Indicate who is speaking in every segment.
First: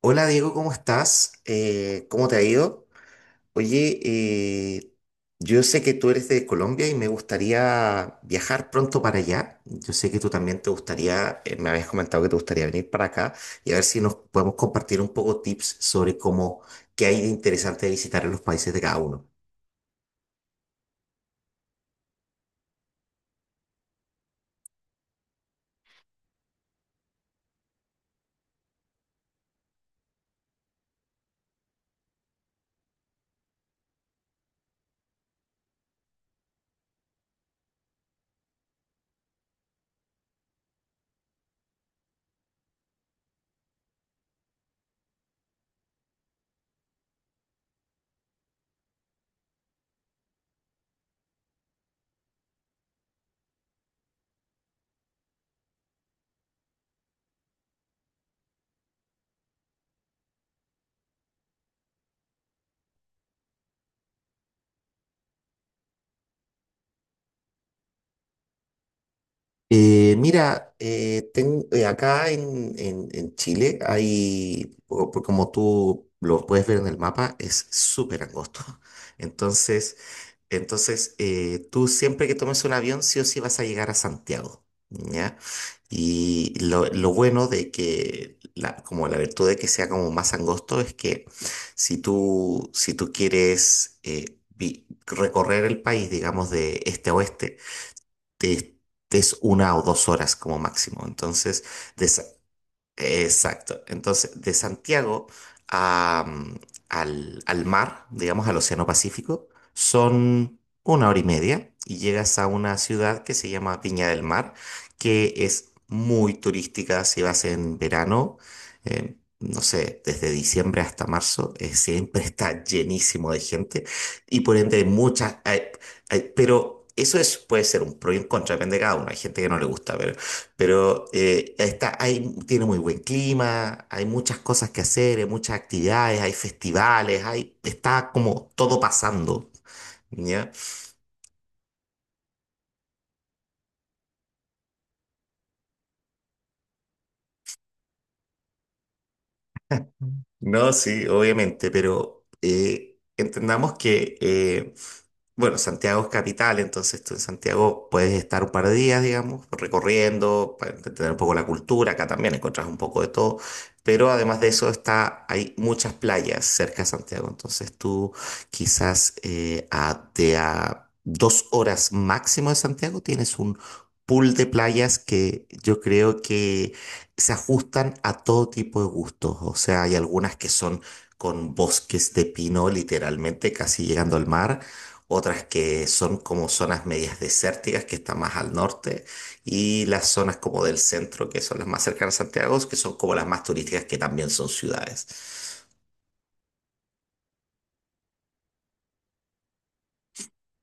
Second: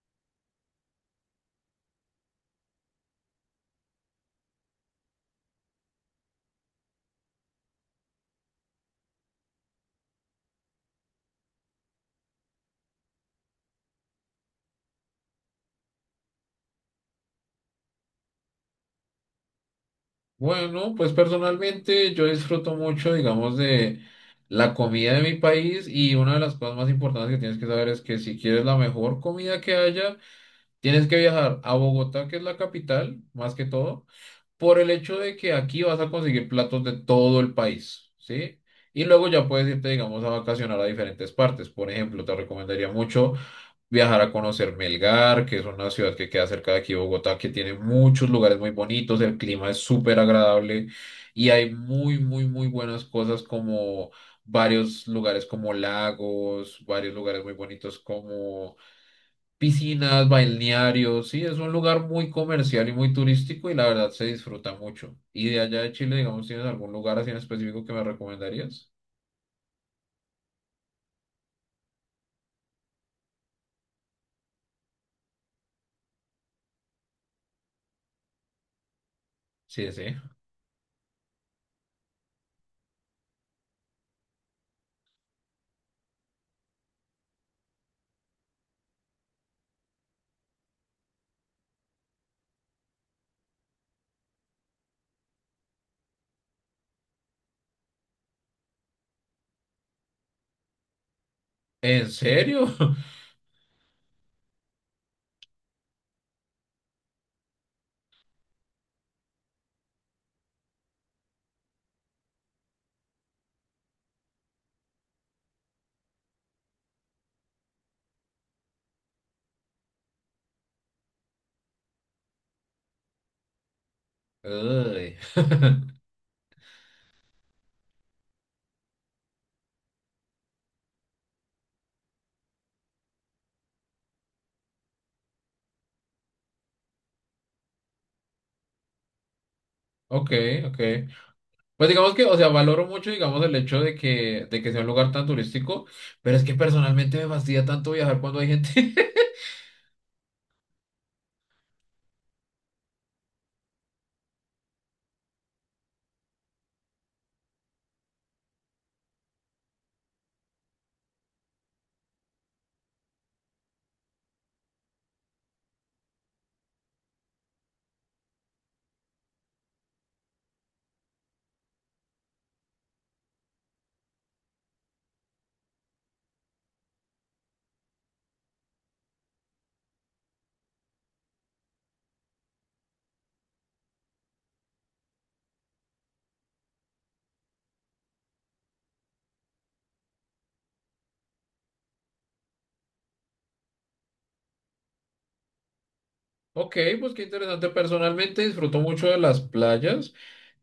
Speaker 1: Hola Diego, ¿cómo estás? ¿Cómo te ha ido? Oye, yo sé que tú eres de Colombia y me gustaría viajar pronto para allá. Yo sé que tú también te gustaría, me habías comentado que te gustaría venir para acá y a ver si nos podemos compartir un poco tips sobre cómo, qué hay de interesante de visitar en los países de cada uno.
Speaker 2: Bueno, pues personalmente yo disfruto mucho, digamos, de la comida de mi país y una de las cosas más importantes que tienes que saber es que si quieres la mejor comida que haya, tienes que viajar a Bogotá, que es la capital, más que todo, por el hecho de que aquí vas a conseguir platos de todo el país, ¿sí? Y luego ya puedes irte, digamos, a vacacionar a diferentes partes. Por ejemplo, te recomendaría mucho viajar a conocer Melgar, que es una ciudad que queda cerca de aquí, de Bogotá, que tiene muchos lugares muy bonitos, el clima es súper agradable y hay muy, muy, muy buenas cosas como varios lugares como lagos, varios lugares muy bonitos como piscinas, balnearios, sí, es un lugar muy comercial y muy turístico y la verdad se disfruta mucho. ¿Y de allá de Chile, digamos, tienes algún lugar así en específico que me recomendarías?
Speaker 1: Mira, acá en Chile hay, por como tú lo puedes ver en el mapa, es súper angosto.
Speaker 2: Sí,
Speaker 1: Entonces...
Speaker 2: sí.
Speaker 1: Entonces, tú siempre que tomes un avión, sí o sí vas a llegar a Santiago, ¿ya? Y lo bueno de que, la, como la virtud de que sea como más angosto, es que si tú quieres recorrer el país, digamos, de este a oeste, te- te es 1 o 2 horas como máximo. Entonces,
Speaker 2: ¿En serio?
Speaker 1: exacto. Entonces, de Santiago a, mm, al mar, digamos al Océano Pacífico, son una hora y media y llegas a una ciudad que se llama Viña del Mar, que es muy turística si vas en verano. No sé, desde diciembre hasta marzo, siempre está llenísimo de gente y por ende hay
Speaker 2: Uy.
Speaker 1: muchas, hay- hay- pero eso es, puede ser un pro y un contra, depende de cada uno. Hay gente que no le gusta, pero está, hay, tiene muy buen clima, hay muchas cosas que hacer, hay muchas actividades, hay festivales, hay, está como todo pasando,
Speaker 2: Ok,
Speaker 1: ¿ya?
Speaker 2: ok. Pues digamos que, o sea, valoro mucho, digamos, el hecho de que sea un lugar tan turístico, pero es que personalmente me fastidia tanto viajar cuando hay gente.
Speaker 1: No, sí, obviamente, pero entendamos que, bueno, Santiago es capital, entonces tú en Santiago puedes estar un par de días, digamos, recorriendo, para entender un poco la cultura, acá también encontrás un poco de todo, pero además de eso está, hay muchas playas cerca de Santiago, entonces tú quizás de a 2 horas máximo de Santiago tienes un pool de playas que yo creo que se ajustan a todo tipo de gustos. O sea, hay algunas que son con bosques de pino, literalmente casi llegando al mar. Otras que son como zonas medias desérticas, que están más al norte. Y las zonas como del centro, que son las más cercanas a Santiago, que son como las más turísticas, que también son ciudades.
Speaker 2: Ok, pues qué interesante. Personalmente disfruto mucho de las playas.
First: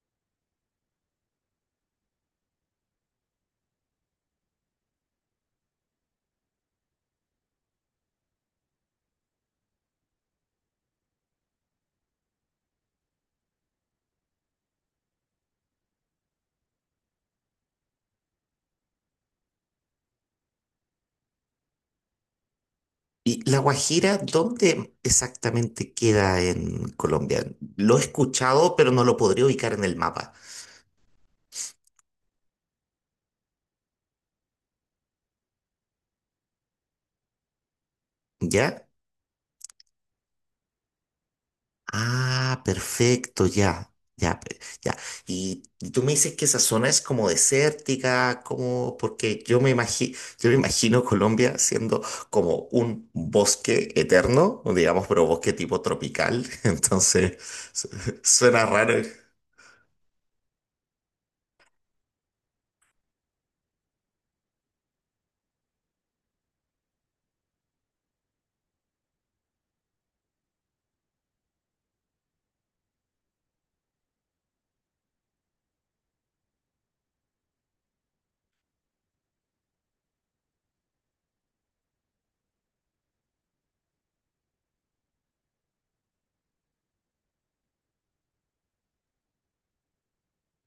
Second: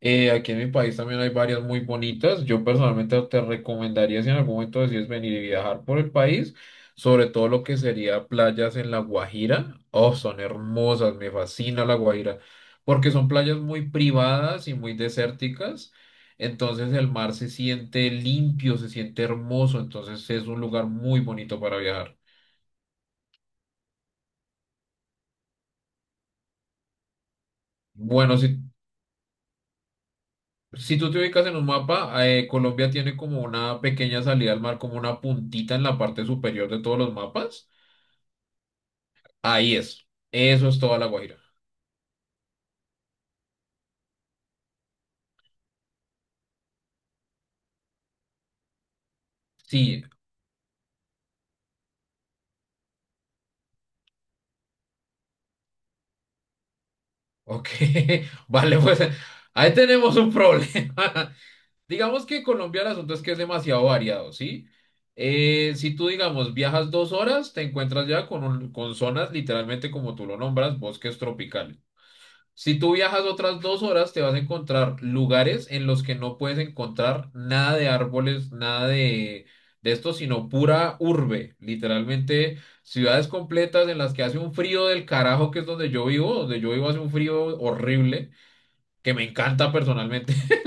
Speaker 2: Aquí en mi país también hay varias muy bonitas. Yo personalmente te recomendaría si en algún momento decides venir y viajar por el país, sobre todo lo que sería playas en La Guajira. Oh, son hermosas, me fascina La Guajira, porque son playas muy privadas y muy desérticas. Entonces el mar se siente limpio, se siente hermoso, entonces es un lugar muy bonito para viajar.
Speaker 1: ¿Y La Guajira, dónde exactamente queda en Colombia? Lo he
Speaker 2: Bueno, si
Speaker 1: escuchado, pero no lo podría ubicar en el mapa.
Speaker 2: Si tú te ubicas en un mapa, Colombia tiene como una pequeña salida al mar, como una puntita en la parte superior de todos los mapas.
Speaker 1: ¿Ya?
Speaker 2: Ahí es. Eso es toda La Guaira.
Speaker 1: Ah, perfecto, ya, ya, ya. Y tú me dices que esa zona es como desértica, como, porque yo me
Speaker 2: Sí,
Speaker 1: imagino, yo me imagino Colombia siendo como un bosque eterno, digamos, pero bosque tipo tropical. Entonces,
Speaker 2: ok.
Speaker 1: su- suena
Speaker 2: Vale,
Speaker 1: raro.
Speaker 2: pues ahí tenemos un problema. Digamos que Colombia el asunto es que es demasiado variado, ¿sí? Si tú, digamos, viajas 2 horas, te encuentras ya con, con zonas literalmente como tú lo nombras, bosques tropicales. Si tú viajas otras 2 horas, te vas a encontrar lugares en los que no puedes encontrar nada de árboles, nada de, de esto, sino pura urbe. Literalmente, ciudades completas en las que hace un frío del carajo, que es donde yo vivo. Donde yo vivo hace un frío horrible, que me encanta personalmente.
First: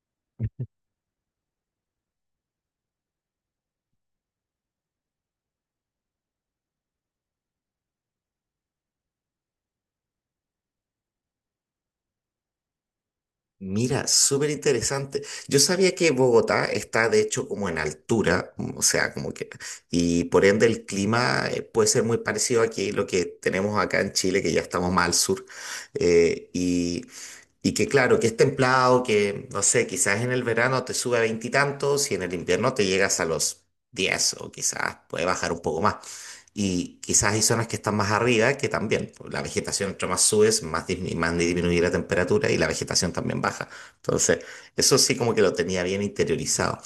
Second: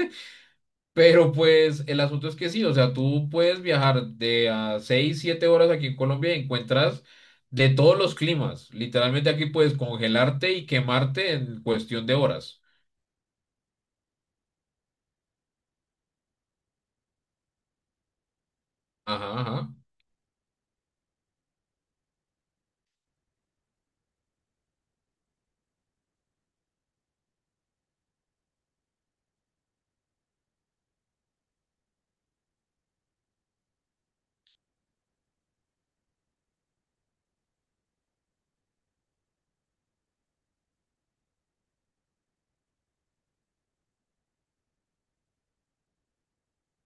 Speaker 2: Pero pues el asunto es que sí, o sea, tú puedes viajar de a 6, 7 horas aquí en Colombia y encuentras de todos los climas. Literalmente aquí puedes congelarte y quemarte en cuestión de horas.
Speaker 1: Mira, súper interesante. Yo sabía que Bogotá está de hecho como en altura, o sea, como
Speaker 2: Ajá,
Speaker 1: que,
Speaker 2: ajá.
Speaker 1: y por ende el clima puede ser muy parecido aquí, lo que tenemos acá en Chile, que ya estamos más al sur. Eh, y y que claro, que es templado, que no sé, quizás en el verano te sube a veintitantos y, en el invierno te llegas a los diez o quizás puede bajar un poco más. Y quizás hay zonas que están más arriba que también, pues, la vegetación entre más subes, más disminuye la temperatura y la vegetación también baja. Entonces, eso sí como que lo tenía bien interiorizado,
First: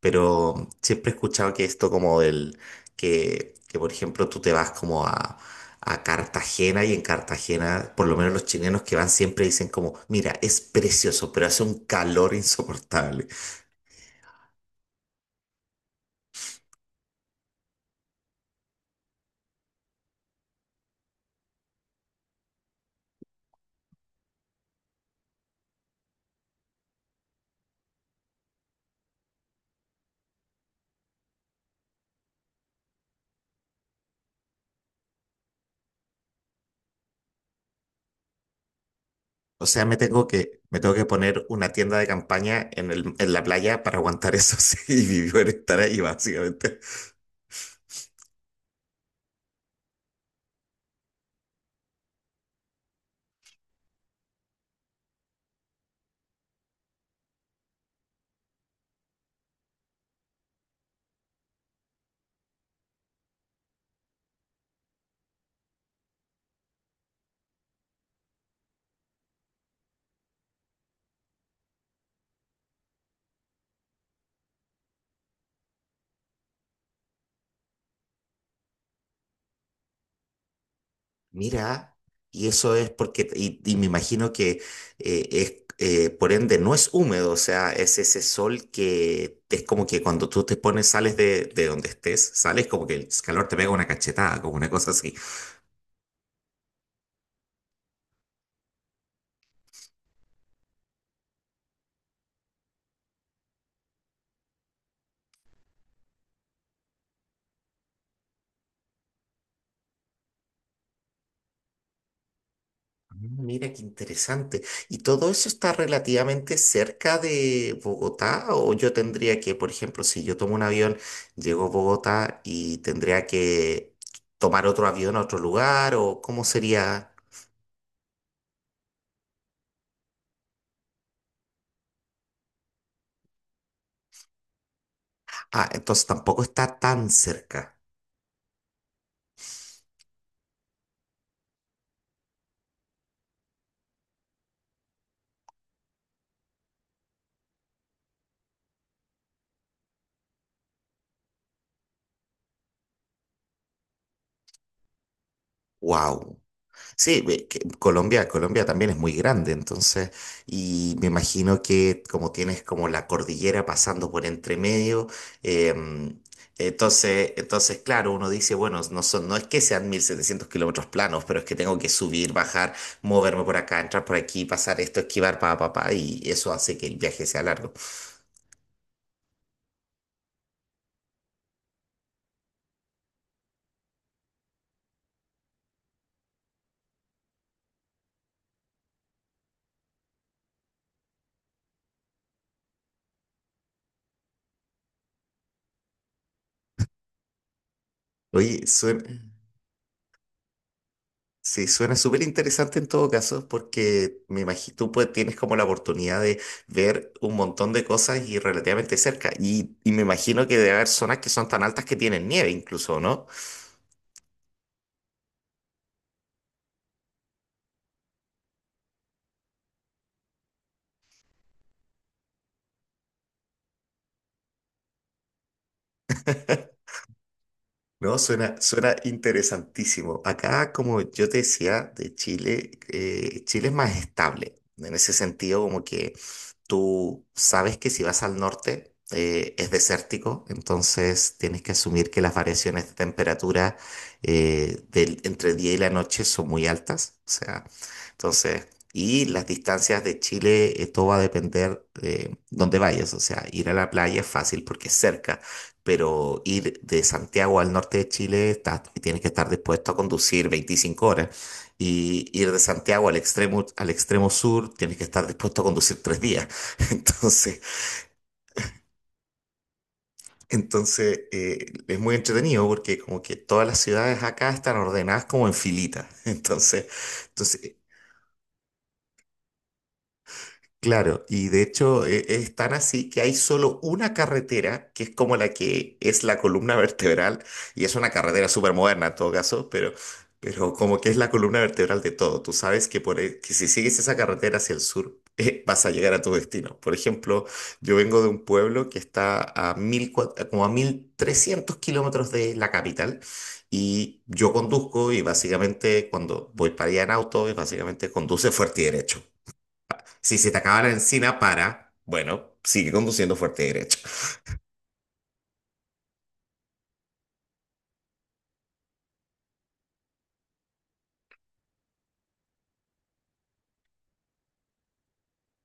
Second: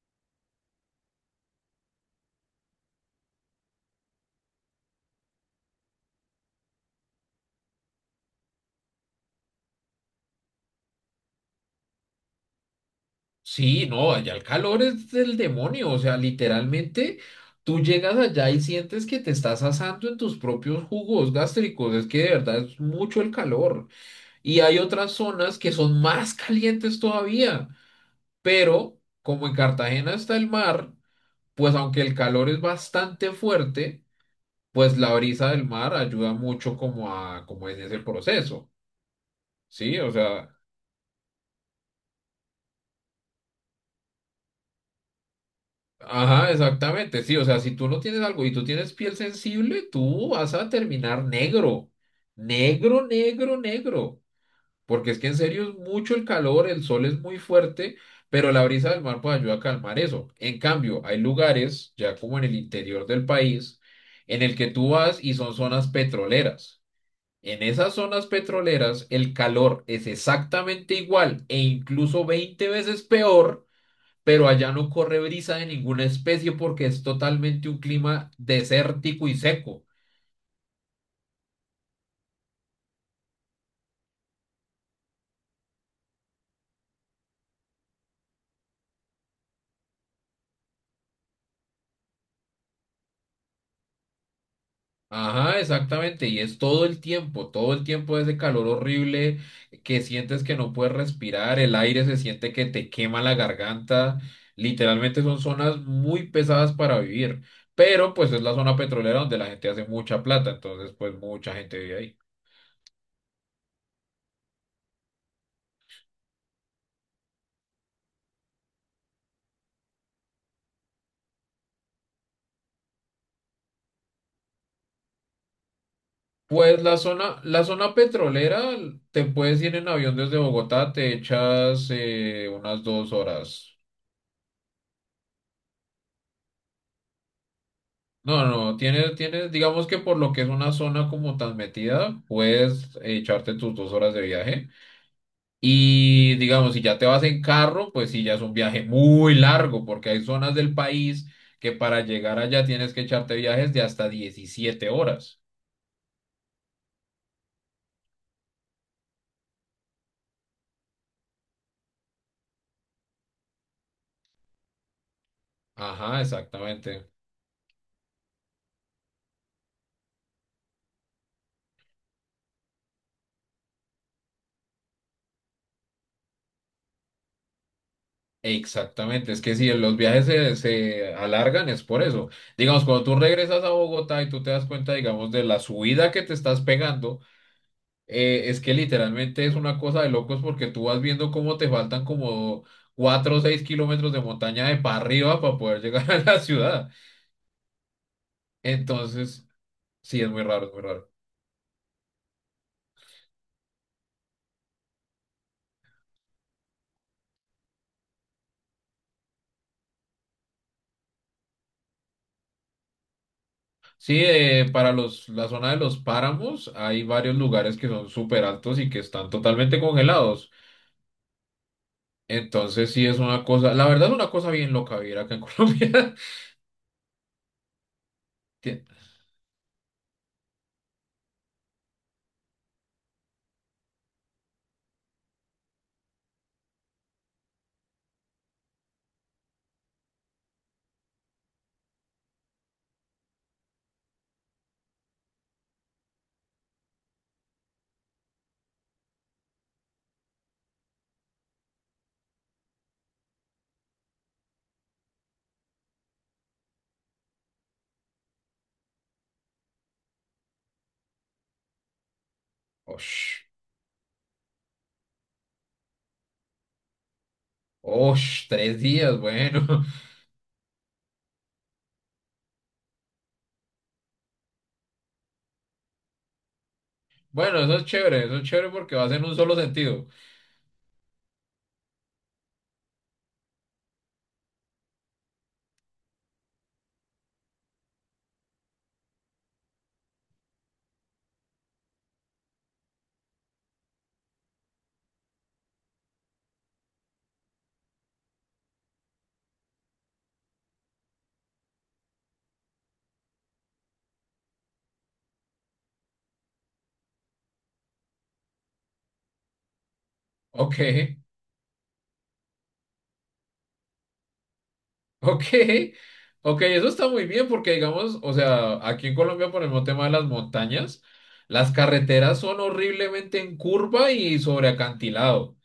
Speaker 1: pero siempre he escuchado que esto como del, que por ejemplo tú te vas como a Cartagena y en Cartagena, por lo menos los chilenos que van siempre dicen como, mira, es precioso, pero hace un calor insoportable.
Speaker 2: Sí, no, allá el calor es del demonio, o sea, literalmente tú llegas allá y sientes que te estás asando en tus propios jugos gástricos, es que de verdad es mucho el calor. Y hay otras zonas que son más calientes todavía, pero como en Cartagena está el mar, pues aunque el calor es bastante fuerte, pues la brisa del mar ayuda mucho como a, como en ese proceso,
Speaker 1: O sea, me
Speaker 2: ¿sí? O
Speaker 1: tengo
Speaker 2: sea...
Speaker 1: que, me tengo que poner una tienda de campaña en el, en la playa para aguantar eso sí, y vivir estar ahí
Speaker 2: Ajá,
Speaker 1: básicamente.
Speaker 2: exactamente, sí, o sea, si tú no tienes algo y tú tienes piel sensible, tú vas a terminar negro, negro, negro, negro, porque es que en serio es mucho el calor, el sol es muy fuerte, pero la brisa del mar puede ayudar a calmar eso. En cambio, hay lugares, ya como en el interior del país, en el que tú vas y son zonas petroleras. En esas zonas petroleras, el calor es exactamente igual e incluso 20 veces peor pero allá no corre brisa de ninguna especie porque es totalmente un clima desértico y seco.
Speaker 1: Mira, y eso es porque, y me imagino que por ende no es húmedo, o sea, es ese sol que es como que cuando tú te pones, sales de donde estés, sales como que el calor te pega una cachetada, como una cosa así.
Speaker 2: Ajá, exactamente, y es todo el tiempo ese calor horrible que sientes que no puedes respirar, el aire se siente que te quema la garganta, literalmente son zonas muy pesadas para vivir, pero pues es la zona petrolera donde la gente hace mucha plata, entonces pues mucha gente vive ahí.
Speaker 1: Ah, mira, qué interesante. ¿Y todo eso está relativamente cerca de Bogotá? ¿O yo tendría que, por ejemplo, si yo tomo un avión, llego a Bogotá y tendría que tomar otro avión a otro lugar? ¿O cómo
Speaker 2: Pues la
Speaker 1: sería?
Speaker 2: zona, la zona petrolera, te puedes ir en avión desde Bogotá, te echas unas 2 horas.
Speaker 1: Ah, entonces tampoco está tan cerca.
Speaker 2: No, no, no, tienes, digamos que por lo que es una zona como tan metida, puedes echarte tus 2 horas de viaje. Y digamos, si ya te vas en carro, pues sí, ya es un viaje muy largo, porque hay zonas del país que para llegar allá tienes que echarte viajes de hasta 17 horas.
Speaker 1: Wow. Sí, ve que Colombia también es muy grande, entonces, y me imagino que como tienes como la cordillera pasando por entre medio, em,
Speaker 2: Ajá, exactamente.
Speaker 1: entonces, claro, uno dice, bueno, no son, no es que sean 1.700 kilómetros planos, pero es que tengo que subir, bajar, moverme por acá, entrar por aquí, pasar esto, esquivar, pa, pa, pa, y eso hace que el viaje sea largo.
Speaker 2: Exactamente, es que si los viajes se alargan es por eso. Digamos, cuando tú regresas a Bogotá y tú te das cuenta, digamos, de la subida que te estás pegando, es que literalmente es una cosa de locos porque tú vas viendo cómo te faltan como 4 o 6 kilómetros de montaña de para arriba para poder llegar a la ciudad.
Speaker 1: Oye, suena,
Speaker 2: Entonces, sí, es muy raro, es muy raro.
Speaker 1: Sí, suena súper interesante en todo caso, porque me imagino tú pues, tienes como la oportunidad de ver un montón de cosas y relativamente cerca. Y me imagino que debe haber zonas que son tan altas que tienen nieve incluso, ¿no?
Speaker 2: Sí, para la zona de los páramos hay varios lugares que son súper altos y que están totalmente congelados. Entonces sí es una cosa, la verdad es una cosa bien loca vivir acá en Colombia.
Speaker 1: No,
Speaker 2: Tie-
Speaker 1: suena interesantísimo. Acá, como yo te decía, de Chile, Chile es más estable. En ese sentido, como que tú sabes que si vas al norte es desértico, entonces tienes que asumir que las variaciones de temperatura del, entre el día y la noche son muy altas. O sea, entonces, y las distancias de Chile, todo va a depender de dónde vayas. O sea, ir a la playa es fácil porque es cerca, pero ir de Santiago al norte de Chile tienes que estar dispuesto a conducir 25 horas. Y ir de Santiago
Speaker 2: Osh,
Speaker 1: al extremo sur, tienes que estar dispuesto a conducir 3 días. Entonces,
Speaker 2: osh, 3 días, bueno.
Speaker 1: entonces es muy entretenido porque como que todas las ciudades acá están ordenadas como en filitas. Entonces,
Speaker 2: Bueno,
Speaker 1: entonces
Speaker 2: eso es chévere porque va en un solo sentido.
Speaker 1: claro, y de hecho es tan así que hay solo una carretera que es como la que es la columna vertebral, y es una carretera súper moderna en todo caso, pero como que es la columna vertebral de todo. Tú sabes que, que si sigues esa carretera hacia el sur, vas a llegar a tu destino. Por ejemplo, yo vengo de un pueblo que está como a 1.300 kilómetros de la capital, y yo conduzco, y básicamente cuando voy para allá en auto, y básicamente conduce fuerte y derecho. Si se te
Speaker 2: Ok,
Speaker 1: acaba la encina, para. Bueno, sigue conduciendo fuerte derecho.
Speaker 2: ok, ok, eso está muy bien porque digamos, o sea, aquí en Colombia por el mismo tema de las montañas, las carreteras son horriblemente en curva y sobre acantilado.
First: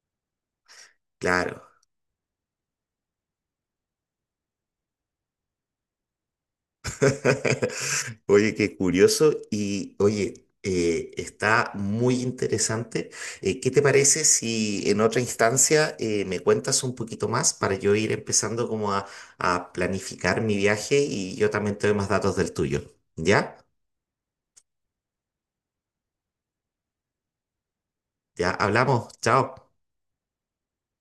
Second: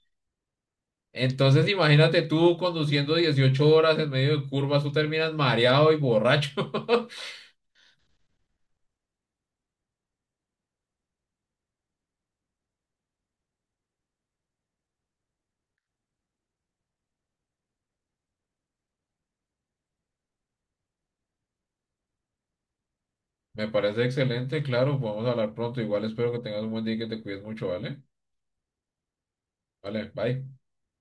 Speaker 1: Claro.
Speaker 2: Entonces imagínate tú conduciendo 18 horas en medio de curvas, tú terminas mareado y borracho.
Speaker 1: Oye, qué curioso. Y oye, está muy interesante. ¿Qué te parece si en otra instancia me cuentas un poquito más para yo ir empezando como a planificar mi viaje y yo también te doy más datos del tuyo? ¿Ya?
Speaker 2: Me parece excelente, claro, podemos hablar pronto. Igual espero que tengas un buen día y que te cuides mucho, ¿vale?
Speaker 1: Ya hablamos. Chao.
Speaker 2: Vale, bye.